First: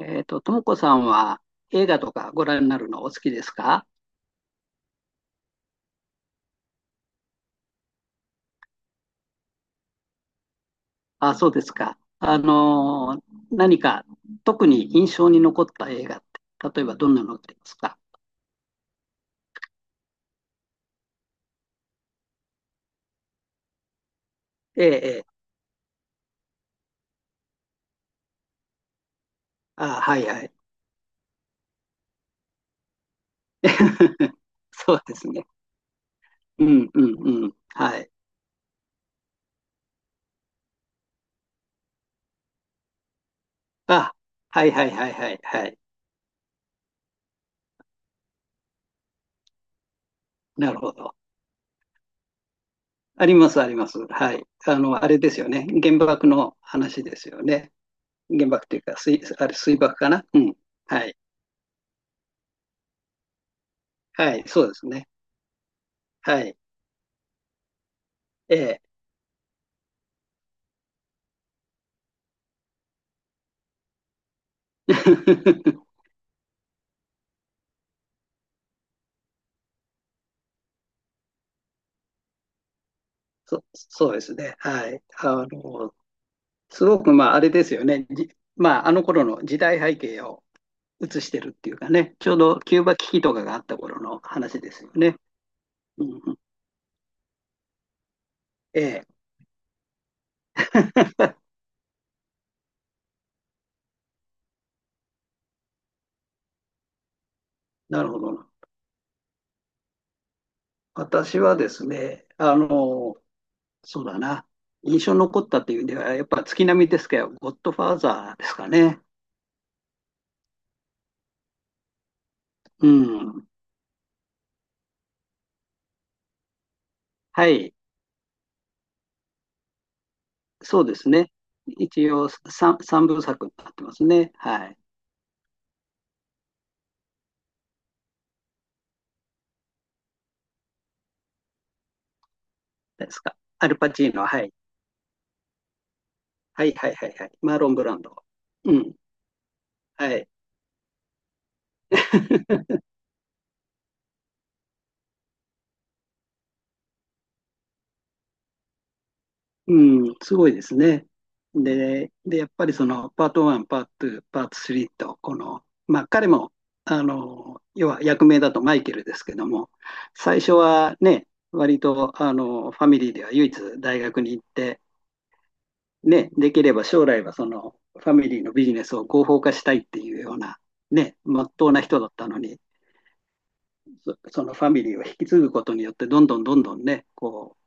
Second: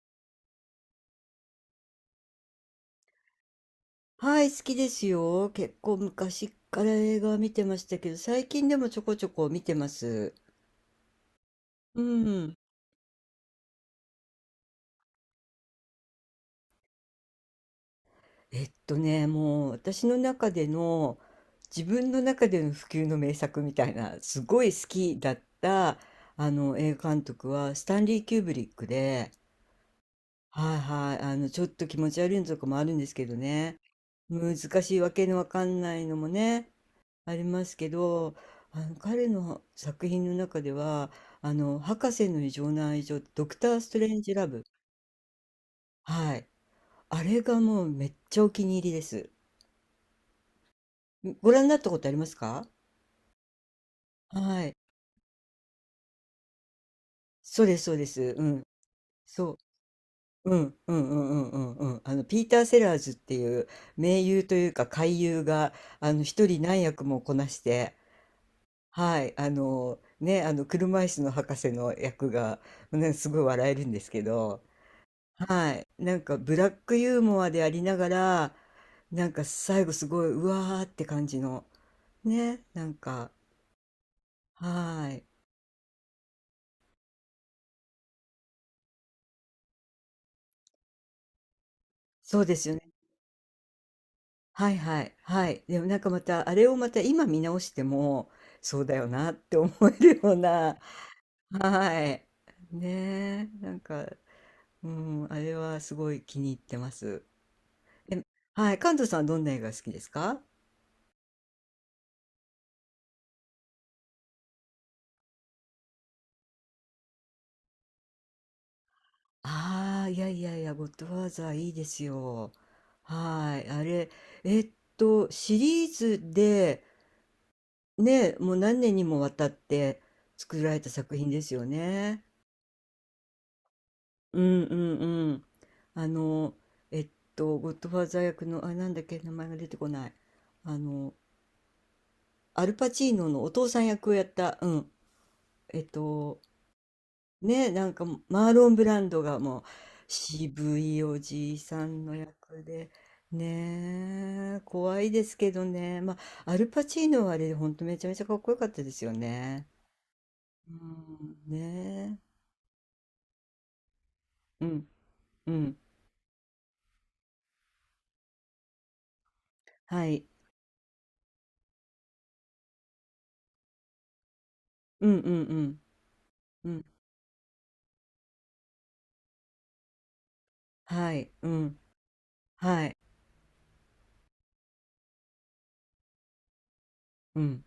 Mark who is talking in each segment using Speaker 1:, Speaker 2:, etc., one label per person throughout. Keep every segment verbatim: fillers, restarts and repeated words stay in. Speaker 1: えっと、ともこさんは映画とかご覧になるのお好きですか？
Speaker 2: はい、好きですよ。結構昔から映画は見てましたけど、最近でもちょこちょこ見てます。
Speaker 1: あ、そうですか。
Speaker 2: う
Speaker 1: あ
Speaker 2: ん。
Speaker 1: のー何か特に印象に残った映画って、例えばどんなのがありますか？
Speaker 2: えっとね、もう私の中での、自分の中での不朽の名作みたいな、すごい
Speaker 1: え
Speaker 2: 好
Speaker 1: え、
Speaker 2: き
Speaker 1: ええ。
Speaker 2: だった、あの、映画監督は、スタンリー・キューブリックで、
Speaker 1: あ、はいはい。
Speaker 2: はいはい、あの、ちょっと気持ち悪いのとかもあるんですけどね。難
Speaker 1: そ
Speaker 2: しい
Speaker 1: う
Speaker 2: わ
Speaker 1: で
Speaker 2: け
Speaker 1: す
Speaker 2: の
Speaker 1: ね。
Speaker 2: わかんないのも
Speaker 1: う
Speaker 2: ね、
Speaker 1: んう
Speaker 2: あ
Speaker 1: ん
Speaker 2: り
Speaker 1: うん。
Speaker 2: ますけ
Speaker 1: はい。
Speaker 2: ど、あの彼の作品の中では、あの「博士の異常な愛情」ドクター・スト
Speaker 1: あ、
Speaker 2: レンジ・ラブ、
Speaker 1: はいはいはいはいはい。
Speaker 2: はい。あれがもうめっちゃお気に入りです。
Speaker 1: なるほど。
Speaker 2: ん、ご覧になったことありますか？
Speaker 1: ありますあります。はい。
Speaker 2: はい。
Speaker 1: あの、あれですよね。原爆の話ですよ
Speaker 2: そう
Speaker 1: ね。
Speaker 2: ですそうです。う
Speaker 1: 原
Speaker 2: ん。
Speaker 1: 爆というか、水、あ
Speaker 2: そ
Speaker 1: れ
Speaker 2: う。
Speaker 1: 水爆かな。うん。
Speaker 2: うんう
Speaker 1: は
Speaker 2: んう
Speaker 1: い。
Speaker 2: んうんうんうん。あのピーター・セラーズっていう名
Speaker 1: は
Speaker 2: 優
Speaker 1: い。
Speaker 2: と
Speaker 1: そ
Speaker 2: い
Speaker 1: う
Speaker 2: う
Speaker 1: で
Speaker 2: か
Speaker 1: すね。
Speaker 2: 怪優が、あの
Speaker 1: は
Speaker 2: 一
Speaker 1: い。
Speaker 2: 人何役もこなして、
Speaker 1: ええ。
Speaker 2: はい、あのね、あの車椅子の博士の役が、ね、すごい笑えるんですけど。はい。なんかブラックユーモアでありながら、なんか最後すごい、うわーって感じの。ね。なんか、
Speaker 1: そ、そうですね。はい。
Speaker 2: はい。
Speaker 1: あの、すごく、まあ、あれですよね。じまあ、あの頃の時代背景を映してるっていうかね、ちょう
Speaker 2: そうで
Speaker 1: ど
Speaker 2: すよ
Speaker 1: キュー
Speaker 2: ね。
Speaker 1: バ危機とかがあった頃の話
Speaker 2: は
Speaker 1: で
Speaker 2: い
Speaker 1: すよ
Speaker 2: はい
Speaker 1: ね。
Speaker 2: はい。でもなん
Speaker 1: う
Speaker 2: か
Speaker 1: ん
Speaker 2: ま
Speaker 1: うん、
Speaker 2: た、あれをまた今見直しても、そ
Speaker 1: え
Speaker 2: うだ
Speaker 1: え。
Speaker 2: よなって思えるような。はい。ねえ。なんか、うん、あれはすごい気に入ってます。
Speaker 1: なるほ
Speaker 2: え、
Speaker 1: ど。
Speaker 2: はい。関東さんはどんな映画好きですか？
Speaker 1: 私はですね、あの、そうだな。印象に残ったっていう意味では、やっぱ月並みですけど、ゴッドファーザーですかね。
Speaker 2: ああ、いやいやいや、ゴッドファーザーいいですよ。
Speaker 1: うん。
Speaker 2: はい。あれ、えっと、シリーズで、
Speaker 1: はい。
Speaker 2: ね、もう何年にもわたって作られ
Speaker 1: そう
Speaker 2: た
Speaker 1: です
Speaker 2: 作品
Speaker 1: ね。
Speaker 2: ですよ
Speaker 1: 一
Speaker 2: ね。
Speaker 1: 応3、三部作になってますね。
Speaker 2: うん
Speaker 1: は
Speaker 2: う
Speaker 1: い。
Speaker 2: んうん。あの、えっと、ゴッドファーザー役の、あ、なんだっけ、名前が出てこない。あの、アルパチ
Speaker 1: で
Speaker 2: ー
Speaker 1: す
Speaker 2: ノ
Speaker 1: か。
Speaker 2: のお父
Speaker 1: アル
Speaker 2: さん
Speaker 1: パチ
Speaker 2: 役を
Speaker 1: ー
Speaker 2: やっ
Speaker 1: ノ、はい。
Speaker 2: た、うん。えっと、
Speaker 1: はいはいはいはい。マーロ
Speaker 2: ね、
Speaker 1: ン・
Speaker 2: な
Speaker 1: ブ
Speaker 2: ん
Speaker 1: ラン
Speaker 2: かも
Speaker 1: ド。
Speaker 2: マーロ
Speaker 1: う
Speaker 2: ン・ブ
Speaker 1: ん、
Speaker 2: ランドがもう
Speaker 1: はい。
Speaker 2: 渋いおじいさんの役 で、ねえ、怖いですけどね、まあ、アルパチーノはあれ、ほんとめちゃめちゃかっこよかったですよね。
Speaker 1: うん、すごいで
Speaker 2: う
Speaker 1: すね。
Speaker 2: ん、
Speaker 1: で、
Speaker 2: ね
Speaker 1: で、やっぱりそのパートワン、パートツー、パート
Speaker 2: え、うん、
Speaker 1: スリーと、こ
Speaker 2: う
Speaker 1: の、
Speaker 2: ん、
Speaker 1: まあ彼も、あの、要は役名だとマイケルですけども、
Speaker 2: はい、
Speaker 1: 最初はね、割と、あの、ファミリーでは唯一大学に行って、
Speaker 2: うん、うん、うん、
Speaker 1: ね、でき
Speaker 2: う
Speaker 1: れ
Speaker 2: ん、
Speaker 1: ば将来はそのファミリーのビジネスを合法化したいっていうような、
Speaker 2: は
Speaker 1: ね、
Speaker 2: い、
Speaker 1: ま
Speaker 2: う
Speaker 1: っとう
Speaker 2: ん、
Speaker 1: な人だったのに、
Speaker 2: はい、
Speaker 1: そのファミリーを引き継ぐことによって、どんどんどんどんね、
Speaker 2: う
Speaker 1: こ
Speaker 2: ん、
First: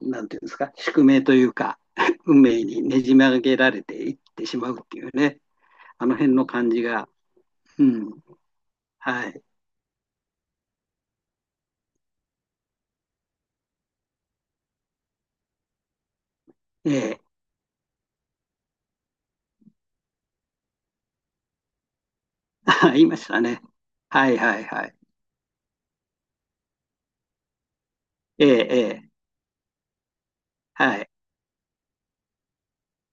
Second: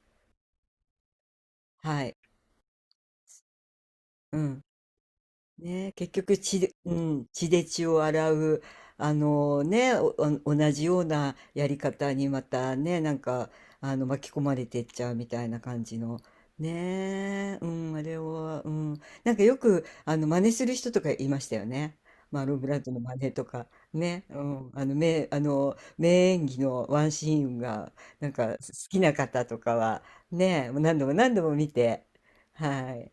Speaker 1: う、なんていうんですか、宿命というか、
Speaker 2: はい、
Speaker 1: 運命にねじ曲げられていっ
Speaker 2: う
Speaker 1: てし
Speaker 2: ん。
Speaker 1: まうっていうね、
Speaker 2: ね、
Speaker 1: あ
Speaker 2: 結
Speaker 1: の辺
Speaker 2: 局
Speaker 1: の
Speaker 2: 血
Speaker 1: 感
Speaker 2: で、
Speaker 1: じ
Speaker 2: う
Speaker 1: が、
Speaker 2: ん、血で
Speaker 1: う
Speaker 2: 血を
Speaker 1: ん、
Speaker 2: 洗う、あ
Speaker 1: はい、
Speaker 2: のね、お、お同じようなやり方にまたね、なんか、あの、巻き込まれてっちゃうみたいな感じの、
Speaker 1: ええ、
Speaker 2: ねえ、うん、あれは、うん、なんかよく、あの、真似する人とかいましたよね。マロン・ ブランド
Speaker 1: あ、
Speaker 2: の
Speaker 1: 言い
Speaker 2: 真
Speaker 1: まし
Speaker 2: 似
Speaker 1: た
Speaker 2: と
Speaker 1: ね。
Speaker 2: か、ね、
Speaker 1: はい
Speaker 2: う
Speaker 1: はい
Speaker 2: ん、あ
Speaker 1: は
Speaker 2: の、
Speaker 1: い。
Speaker 2: 名、あの、名演技のワンシーンが、なん
Speaker 1: え
Speaker 2: か好
Speaker 1: え、え
Speaker 2: き
Speaker 1: え、
Speaker 2: な方とかは、ね、もう何
Speaker 1: は
Speaker 2: 度
Speaker 1: い、
Speaker 2: も何度も見て、はい、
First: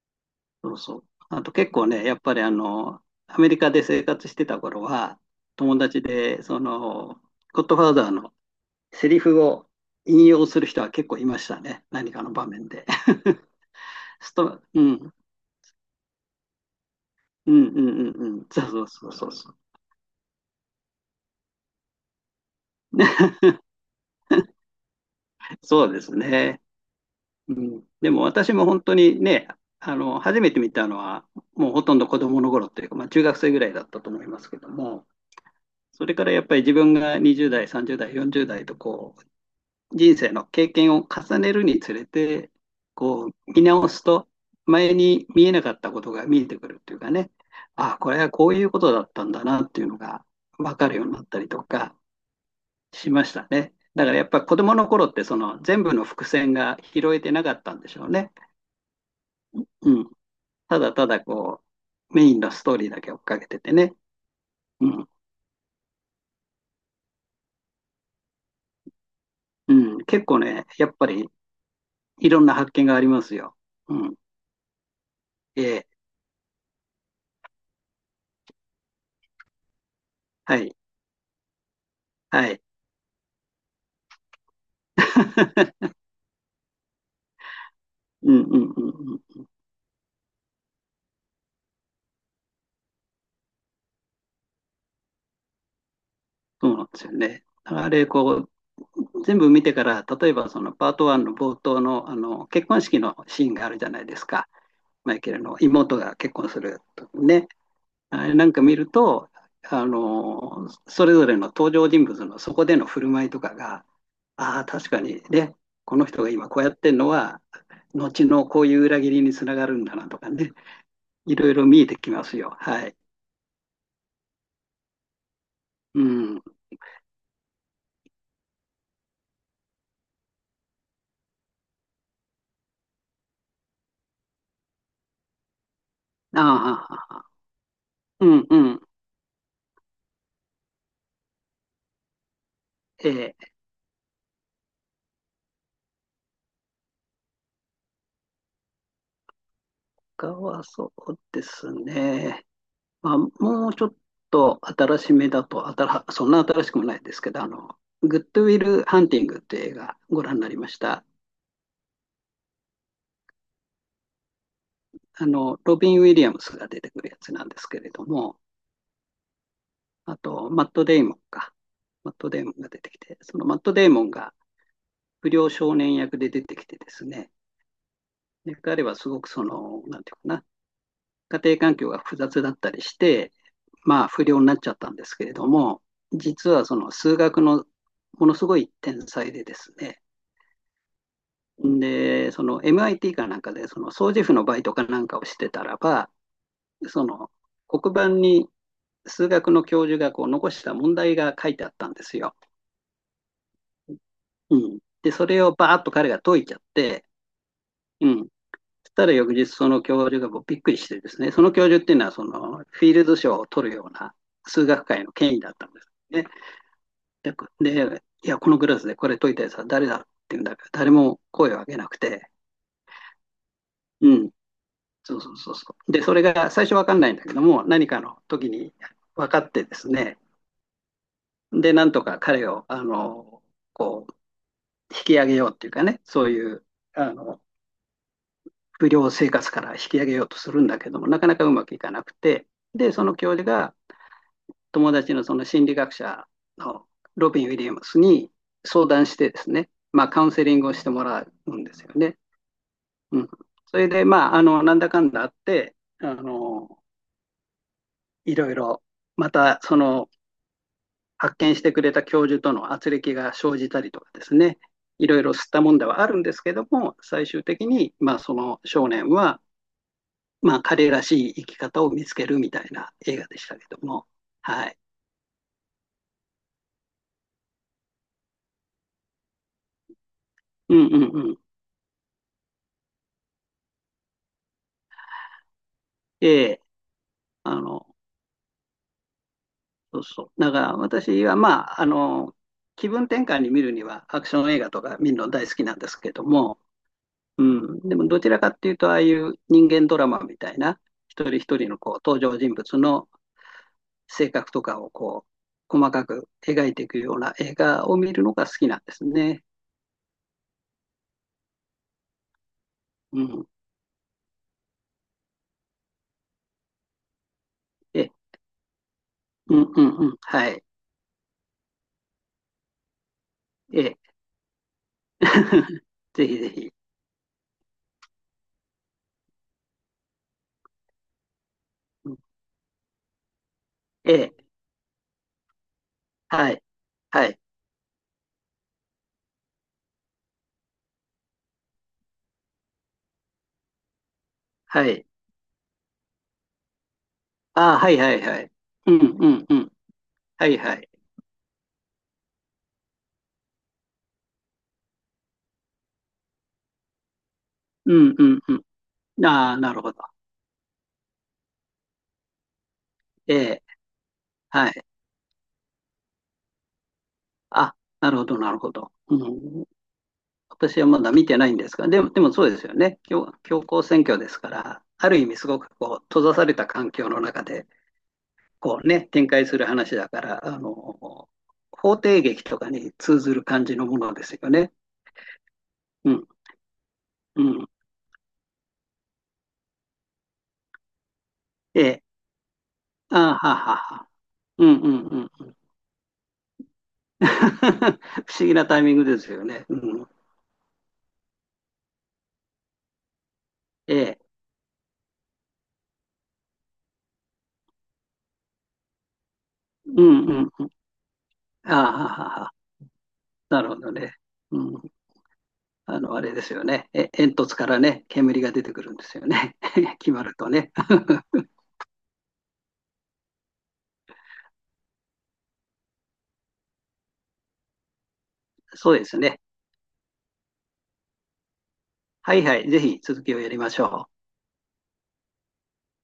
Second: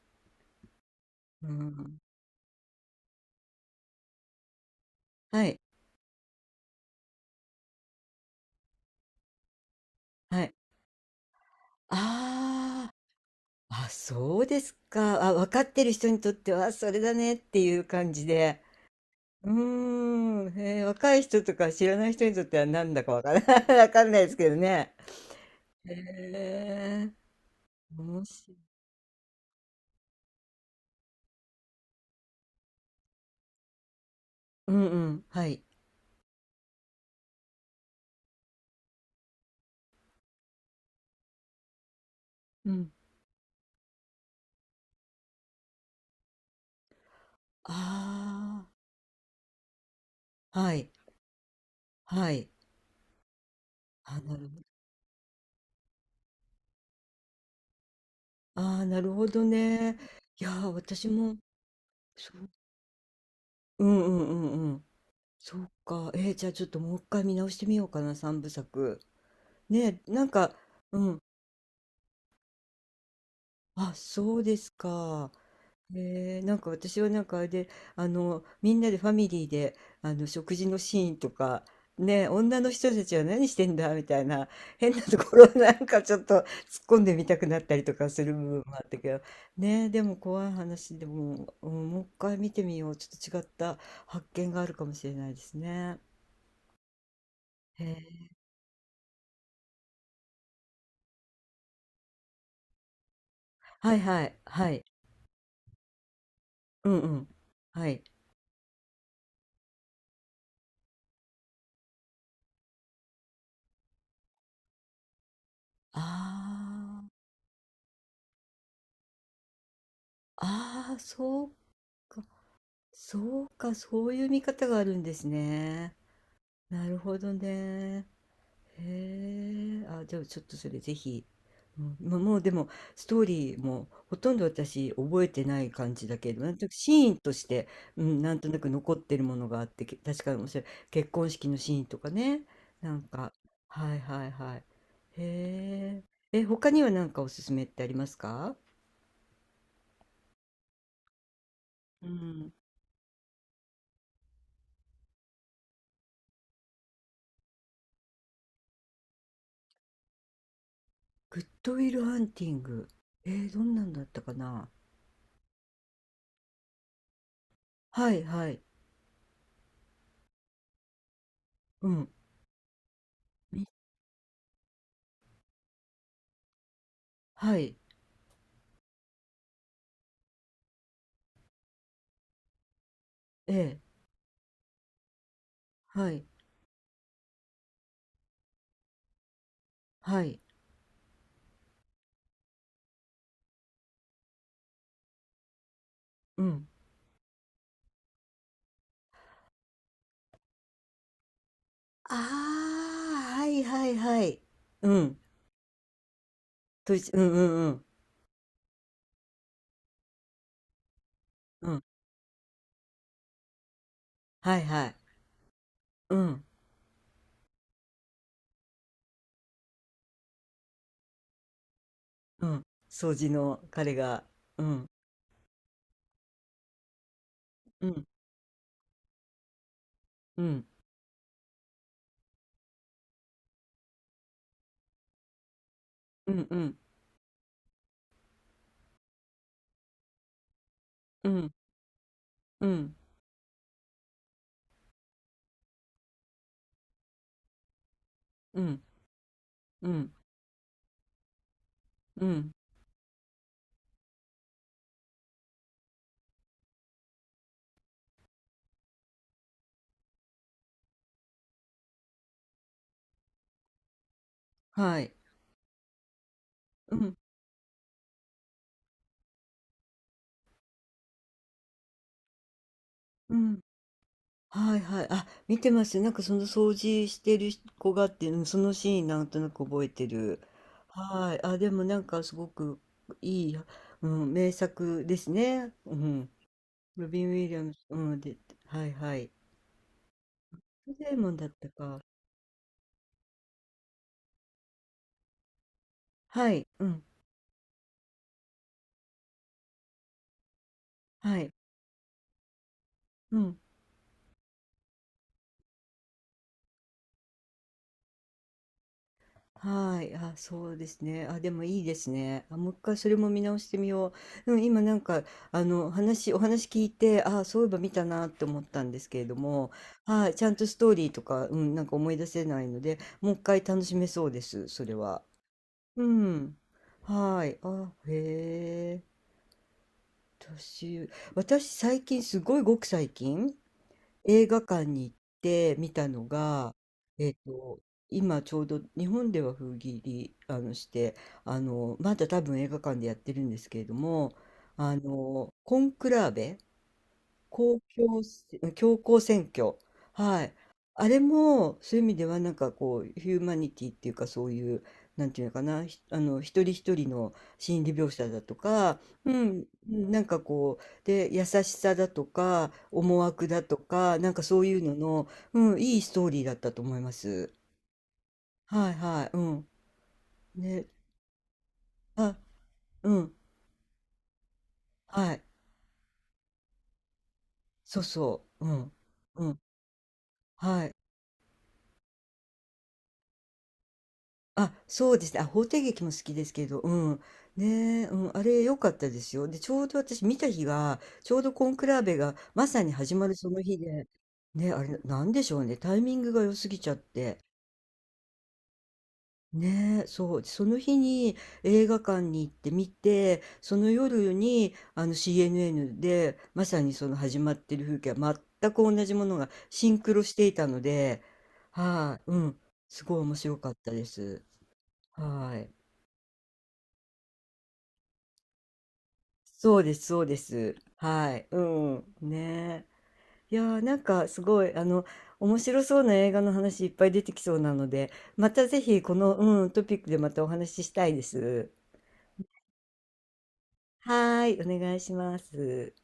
Speaker 1: そうそう。あ
Speaker 2: う
Speaker 1: と結構
Speaker 2: ん、
Speaker 1: ね、やっぱりあの、アメリカで生活してた頃は、
Speaker 2: はい、
Speaker 1: 友達で、その、ゴッドファーザーのセリフを引
Speaker 2: は
Speaker 1: 用
Speaker 2: い。
Speaker 1: する人は結構いましたね、何かの場面で。
Speaker 2: ああ、あ、
Speaker 1: ス
Speaker 2: そうで
Speaker 1: ト、
Speaker 2: す
Speaker 1: うん、うん、
Speaker 2: か。あ、分かってる人にとっては、それだねっ
Speaker 1: う
Speaker 2: て
Speaker 1: ん、う
Speaker 2: いう
Speaker 1: ん、
Speaker 2: 感じ
Speaker 1: うん、
Speaker 2: で。
Speaker 1: そうそうそう
Speaker 2: う
Speaker 1: そ
Speaker 2: ー
Speaker 1: う。
Speaker 2: ん、へー若い人とか知らない人にとってはなんだかわから ない、わかんないですけどね。
Speaker 1: そう
Speaker 2: へ
Speaker 1: ですね。
Speaker 2: え、面
Speaker 1: でも
Speaker 2: も
Speaker 1: 私
Speaker 2: し
Speaker 1: も本当にね、あの、初めて見たのは、もうほとんど子供の頃っていうか、まあ中学生ぐらいだったと思いますけど
Speaker 2: うんう
Speaker 1: も、
Speaker 2: ん、はい。
Speaker 1: それからやっぱり自分がにじゅう代、さんじゅう代、よんじゅう代とこう、人生の経験を重ねるにつれて、
Speaker 2: うん。
Speaker 1: こう、見直すと、前に見えなかったことが見えてくるっていうかね、ああ、これはこう
Speaker 2: あ
Speaker 1: いうことだったんだなっていうのが
Speaker 2: あ、は
Speaker 1: 分か
Speaker 2: い、
Speaker 1: るようになったりとか、
Speaker 2: はい。
Speaker 1: しましたね。だから
Speaker 2: あ、
Speaker 1: やっ
Speaker 2: な
Speaker 1: ぱ
Speaker 2: るほ
Speaker 1: 子
Speaker 2: ど。
Speaker 1: 供の頃ってその全部の伏線が拾えてなかったんでしょうね。
Speaker 2: ああ、なるほど
Speaker 1: う
Speaker 2: ね。
Speaker 1: ん。
Speaker 2: いやー、
Speaker 1: ただた
Speaker 2: 私
Speaker 1: だ
Speaker 2: も、
Speaker 1: こう、メイ
Speaker 2: そ
Speaker 1: ン
Speaker 2: う、
Speaker 1: のストーリーだけ追っかけてて
Speaker 2: う
Speaker 1: ね。
Speaker 2: んうんうんうん。
Speaker 1: うん。
Speaker 2: そうか。えー、じゃあちょっともう一回見直してみようかな、三部作。
Speaker 1: う
Speaker 2: ね
Speaker 1: ん。
Speaker 2: え、
Speaker 1: 結
Speaker 2: なん
Speaker 1: 構
Speaker 2: か、
Speaker 1: ね、やっぱ
Speaker 2: うん、
Speaker 1: りいろんな発見がありますよ。
Speaker 2: あ、
Speaker 1: うん。
Speaker 2: そうですか。
Speaker 1: ええ。
Speaker 2: えー、なんか私はなんかあれで、あの、みんなでファミリーで、あの、食
Speaker 1: は
Speaker 2: 事
Speaker 1: い。
Speaker 2: のシーンとか、ねえ、
Speaker 1: は
Speaker 2: 女
Speaker 1: い。
Speaker 2: の人たちは何してんだみたいな、変なところをなん かちょっと突っ込んでみたくなったりとかす
Speaker 1: う
Speaker 2: る部
Speaker 1: ん
Speaker 2: 分
Speaker 1: うん
Speaker 2: も
Speaker 1: う
Speaker 2: あ
Speaker 1: ん
Speaker 2: ったけど、
Speaker 1: うん。
Speaker 2: ねえ、でも怖い話でも、うん、もう一回見てみよう。ちょっと違った発見があるかもしれないですね。
Speaker 1: そうなんですよね。だか
Speaker 2: へ
Speaker 1: らあれ、
Speaker 2: え、
Speaker 1: こう、全部見てから、例えばそのパートワンの冒頭の、あの結婚式のシーンがあるじゃ
Speaker 2: はい
Speaker 1: ないで
Speaker 2: は
Speaker 1: す
Speaker 2: い、
Speaker 1: か。
Speaker 2: はい。
Speaker 1: マイケルの妹が結婚する
Speaker 2: うんう
Speaker 1: と
Speaker 2: ん。
Speaker 1: ね。
Speaker 2: はい。
Speaker 1: なんか見ると、あの、それぞれの登場人物のそこでの振る舞いとかが、ああ、確かにね、この人が今こうやってる
Speaker 2: あ
Speaker 1: のは、後のこういう裏切りにつながるんだなとかね、
Speaker 2: あ、ああ、
Speaker 1: い
Speaker 2: そ
Speaker 1: ろ
Speaker 2: う
Speaker 1: いろ見えてきま
Speaker 2: か、
Speaker 1: すよ。はい。
Speaker 2: そうか、そういう見方があるんですね。
Speaker 1: うん。あ
Speaker 2: なるほどね。へえ、あ、じゃあちょっとそれぜひ。うん、ま、もうでもストーリーもほとんど私覚えてない感じだけど、なんとなくシーン
Speaker 1: あ、
Speaker 2: として、うん、
Speaker 1: う
Speaker 2: なんと
Speaker 1: ん
Speaker 2: な
Speaker 1: う
Speaker 2: く
Speaker 1: ん。
Speaker 2: 残ってるものがあって、け確かに面白い。結婚式のシーンとかね。なん
Speaker 1: え
Speaker 2: か、
Speaker 1: え、
Speaker 2: はいはいはい。へえ。え、他には何かおすすめってありますか？
Speaker 1: 他はそうです
Speaker 2: う
Speaker 1: ね。
Speaker 2: ん。
Speaker 1: まあ、もうちょっと新しめだと、新そんな新しくもないですけど、あの、グッドウィル・ハンティングっていう映画ご覧になりました？
Speaker 2: グッドウィルハンティング。えー、どんなんだったかな。
Speaker 1: あの、ロビン・ウィリアムスが出てくるやつなんですけれど
Speaker 2: はい
Speaker 1: も、
Speaker 2: はい。
Speaker 1: あと、マット・デイモンか。
Speaker 2: うん。
Speaker 1: マット・デイモンが出てきて、そのマッ
Speaker 2: み
Speaker 1: ト・デイモンが不良少年役で出てきてですね、
Speaker 2: はい。
Speaker 1: で彼はすごくその、なんていうかな、家庭環境が複雑だったりして、
Speaker 2: ええ。
Speaker 1: まあ、不良になっちゃったんですけれども、
Speaker 2: はい。
Speaker 1: 実はその数学のものすごい天才でですね、
Speaker 2: はい。
Speaker 1: で、その エムアイティー かなんかで、その掃除婦のバイトかなんかをしてたらば、
Speaker 2: うん。
Speaker 1: その黒板に数学の教授がこう残した問題が書いてあったんですよ。
Speaker 2: ああ、はいはいはい。
Speaker 1: うん、
Speaker 2: う
Speaker 1: で、
Speaker 2: ん。
Speaker 1: それをバーッと彼が解いちゃっ
Speaker 2: とい
Speaker 1: て、
Speaker 2: うんうんうん。
Speaker 1: うん、そしたら翌日その教授がこうびっくりしてですね、その教
Speaker 2: う
Speaker 1: 授
Speaker 2: ん。
Speaker 1: っていうのはそのフィールド賞を取るような
Speaker 2: はい
Speaker 1: 数学
Speaker 2: はい。
Speaker 1: 界の権威だったんです
Speaker 2: う
Speaker 1: ね。
Speaker 2: ん。
Speaker 1: で、いや、このクラスでこれ解いたやつは誰だっていうんだから、誰も声を上げなくて、
Speaker 2: うん。掃除の彼
Speaker 1: う
Speaker 2: が、
Speaker 1: ん、
Speaker 2: うん。
Speaker 1: そうそうそうそう。で、それが最初わかんないんだけども、
Speaker 2: う
Speaker 1: 何か
Speaker 2: ん。
Speaker 1: の時に分かってですね、
Speaker 2: うん。
Speaker 1: で、なんとか彼を、あの、こう、引き上げようっていうかね、そう
Speaker 2: うん
Speaker 1: い
Speaker 2: う
Speaker 1: う、
Speaker 2: ん。
Speaker 1: あの、不良生活から引き上げようとするんだけども、なか
Speaker 2: う
Speaker 1: なかう
Speaker 2: ん。
Speaker 1: まくいかなくて、
Speaker 2: う
Speaker 1: で、
Speaker 2: ん。
Speaker 1: その教授が友達のその心理学者のロビン・ウィリアムスに
Speaker 2: うん。
Speaker 1: 相談してですね、
Speaker 2: う
Speaker 1: まあ、
Speaker 2: ん。
Speaker 1: カウンセリングをしてもらうんですよね。
Speaker 2: うん。
Speaker 1: うん。それで、まあ、あの、なんだかんだあって、あの、いろいろ、また、その、発見してくれた教授との圧力が生じたりとかですね、
Speaker 2: は
Speaker 1: い
Speaker 2: い。
Speaker 1: ろいろ吸ったもんではあるんですけど
Speaker 2: う
Speaker 1: も、
Speaker 2: ん。
Speaker 1: 最終的に、まあ、その少年は、まあ、彼らしい生き方を見つけるみたいな映画
Speaker 2: う
Speaker 1: でした
Speaker 2: ん。
Speaker 1: けども、は
Speaker 2: は
Speaker 1: い。
Speaker 2: いはい。あ、見てますよ。なんかその掃除してる子がっていうの、そのシーンなんとなく覚えてる。
Speaker 1: うんうんう
Speaker 2: は
Speaker 1: ん。
Speaker 2: い。あ、でもなんかすごくいい、うん、名作ですね。うん。
Speaker 1: ええ、
Speaker 2: ロビン・ウィ
Speaker 1: あ
Speaker 2: リアムズ、
Speaker 1: の、
Speaker 2: うん、で、はいはい。
Speaker 1: そうそう。だから
Speaker 2: デー
Speaker 1: 私
Speaker 2: モン
Speaker 1: は、
Speaker 2: だっ
Speaker 1: ま
Speaker 2: た
Speaker 1: あ、あ
Speaker 2: か。
Speaker 1: の、気分転換に見るにはアクション映画とか見るの大好きなんですけど
Speaker 2: は
Speaker 1: も、
Speaker 2: い。うん。
Speaker 1: うん、でもどちらかっていうと、ああいう人間ドラマみたいな、一人
Speaker 2: はい。
Speaker 1: 一人のこう登場人物の
Speaker 2: うん。
Speaker 1: 性格とかをこう細かく描いていくような映画を見るのが好きなんですね。
Speaker 2: はい、あ、そうですね。あ、でもいいですね。あ、もう一回それ
Speaker 1: う
Speaker 2: も見
Speaker 1: ん、
Speaker 2: 直してみよう。うん、今なんか、あの、話、お話聞いて、あ、そういえば見た
Speaker 1: え、
Speaker 2: なって思ったんですけれど
Speaker 1: う
Speaker 2: も、
Speaker 1: んうんうん、
Speaker 2: はい、ち
Speaker 1: は
Speaker 2: ゃんと
Speaker 1: い。
Speaker 2: ストーリーとか、うん、なんか思い出せないので、もう一回楽
Speaker 1: え、
Speaker 2: しめそうです、それは。う
Speaker 1: ぜひぜ
Speaker 2: ん。
Speaker 1: ひ。
Speaker 2: はい。あ、へえ。私、私最
Speaker 1: うん、
Speaker 2: 近、すごいごく最近、
Speaker 1: え
Speaker 2: 映
Speaker 1: え、
Speaker 2: 画館に行って見たの
Speaker 1: はい、
Speaker 2: が、
Speaker 1: は
Speaker 2: えっ
Speaker 1: い、
Speaker 2: と、今ちょうど日本では封切りあのして、あの、まだ多分映画館でやってるんですけれども、
Speaker 1: は
Speaker 2: あ
Speaker 1: い。
Speaker 2: の、コンクラーベ
Speaker 1: ああ、
Speaker 2: 公
Speaker 1: はいはい
Speaker 2: 共
Speaker 1: はい。
Speaker 2: せ、
Speaker 1: う
Speaker 2: 教
Speaker 1: ん、う
Speaker 2: 皇
Speaker 1: ん、
Speaker 2: 選
Speaker 1: うん。
Speaker 2: 挙。は
Speaker 1: は
Speaker 2: い。
Speaker 1: いはい。
Speaker 2: あれも、そういう意味では、なんかこう、ヒューマニティっていうか、そういう、なんていうのかな、ひあの、一人一人の心理
Speaker 1: う
Speaker 2: 描
Speaker 1: ん、う
Speaker 2: 写だ
Speaker 1: ん、
Speaker 2: と
Speaker 1: う
Speaker 2: か、
Speaker 1: ん。
Speaker 2: う
Speaker 1: ああ、
Speaker 2: ん、
Speaker 1: なるほ
Speaker 2: う
Speaker 1: ど。
Speaker 2: んなんかこう、で、優しさだとか、思
Speaker 1: え
Speaker 2: 惑だ
Speaker 1: え、
Speaker 2: とか、なんかそう
Speaker 1: は
Speaker 2: いう
Speaker 1: い。
Speaker 2: のの、うん、いいストーリーだったと思います。
Speaker 1: あ、なるほど、なるほ
Speaker 2: は
Speaker 1: ど。
Speaker 2: い
Speaker 1: う
Speaker 2: はい、う
Speaker 1: ん、
Speaker 2: ん。
Speaker 1: 私
Speaker 2: ね、
Speaker 1: はまだ見てないんですが、でも、でも
Speaker 2: あ、
Speaker 1: そうですよね。
Speaker 2: う
Speaker 1: 強、
Speaker 2: ん、
Speaker 1: 強行選挙ですから、ある意
Speaker 2: は
Speaker 1: 味
Speaker 2: い、
Speaker 1: すごくこう、閉ざされた環境の中で、
Speaker 2: そうそう、う
Speaker 1: こう
Speaker 2: ん、
Speaker 1: ね、展開
Speaker 2: う
Speaker 1: す
Speaker 2: ん、
Speaker 1: る話だから、あ
Speaker 2: はい。
Speaker 1: の、法廷劇とかに通ずる感じのものですよね。
Speaker 2: あ、そうですね。あ、法廷劇も
Speaker 1: う
Speaker 2: 好
Speaker 1: ん、
Speaker 2: きですけど、うん。
Speaker 1: うん。
Speaker 2: ねえ、うん、あれ良かったですよ。で、ちょうど私見た日が、ちょうどコン
Speaker 1: え
Speaker 2: クラー
Speaker 1: え、
Speaker 2: ベがまさに始
Speaker 1: あ
Speaker 2: まる
Speaker 1: あ、
Speaker 2: そ
Speaker 1: はあ
Speaker 2: の
Speaker 1: はあ
Speaker 2: 日
Speaker 1: は
Speaker 2: で、
Speaker 1: あ。う
Speaker 2: ね、
Speaker 1: ん、
Speaker 2: あ
Speaker 1: う
Speaker 2: れ、な
Speaker 1: ん、
Speaker 2: んで
Speaker 1: うん。
Speaker 2: しょうね。タイミングが良すぎちゃっ て。
Speaker 1: 不思議なタイミングですよね。う
Speaker 2: ねえ、
Speaker 1: ん、
Speaker 2: そう。その日に映画館に行って見て、その
Speaker 1: ええ、
Speaker 2: 夜に、あの シーエヌエヌ で、まさにその始まってる風景は全く同じものがシン
Speaker 1: う
Speaker 2: クロして
Speaker 1: ん
Speaker 2: い
Speaker 1: う
Speaker 2: た
Speaker 1: ん。
Speaker 2: ので、はい、う
Speaker 1: ああ、
Speaker 2: ん。すごい面白
Speaker 1: なる
Speaker 2: かっ
Speaker 1: ほ
Speaker 2: た
Speaker 1: ど
Speaker 2: で
Speaker 1: ね。
Speaker 2: す。
Speaker 1: うん、
Speaker 2: はい。
Speaker 1: あの、あれですよね。え、煙突からね、煙が出てくるんですよね。
Speaker 2: そうで す、
Speaker 1: 決
Speaker 2: そ
Speaker 1: ま
Speaker 2: う
Speaker 1: る
Speaker 2: で
Speaker 1: とね。
Speaker 2: す。はい。うん。ねえ。いやー、なんかすごい、あの、面白そうな映画の話いっぱい出てきそうなので、またぜ
Speaker 1: そう
Speaker 2: ひ
Speaker 1: で
Speaker 2: こ
Speaker 1: す
Speaker 2: の、
Speaker 1: ね。
Speaker 2: うん、トピックでまたお話ししたいです。
Speaker 1: はいはい、ぜひ続きをやりましょう。
Speaker 2: はーい、お願いします。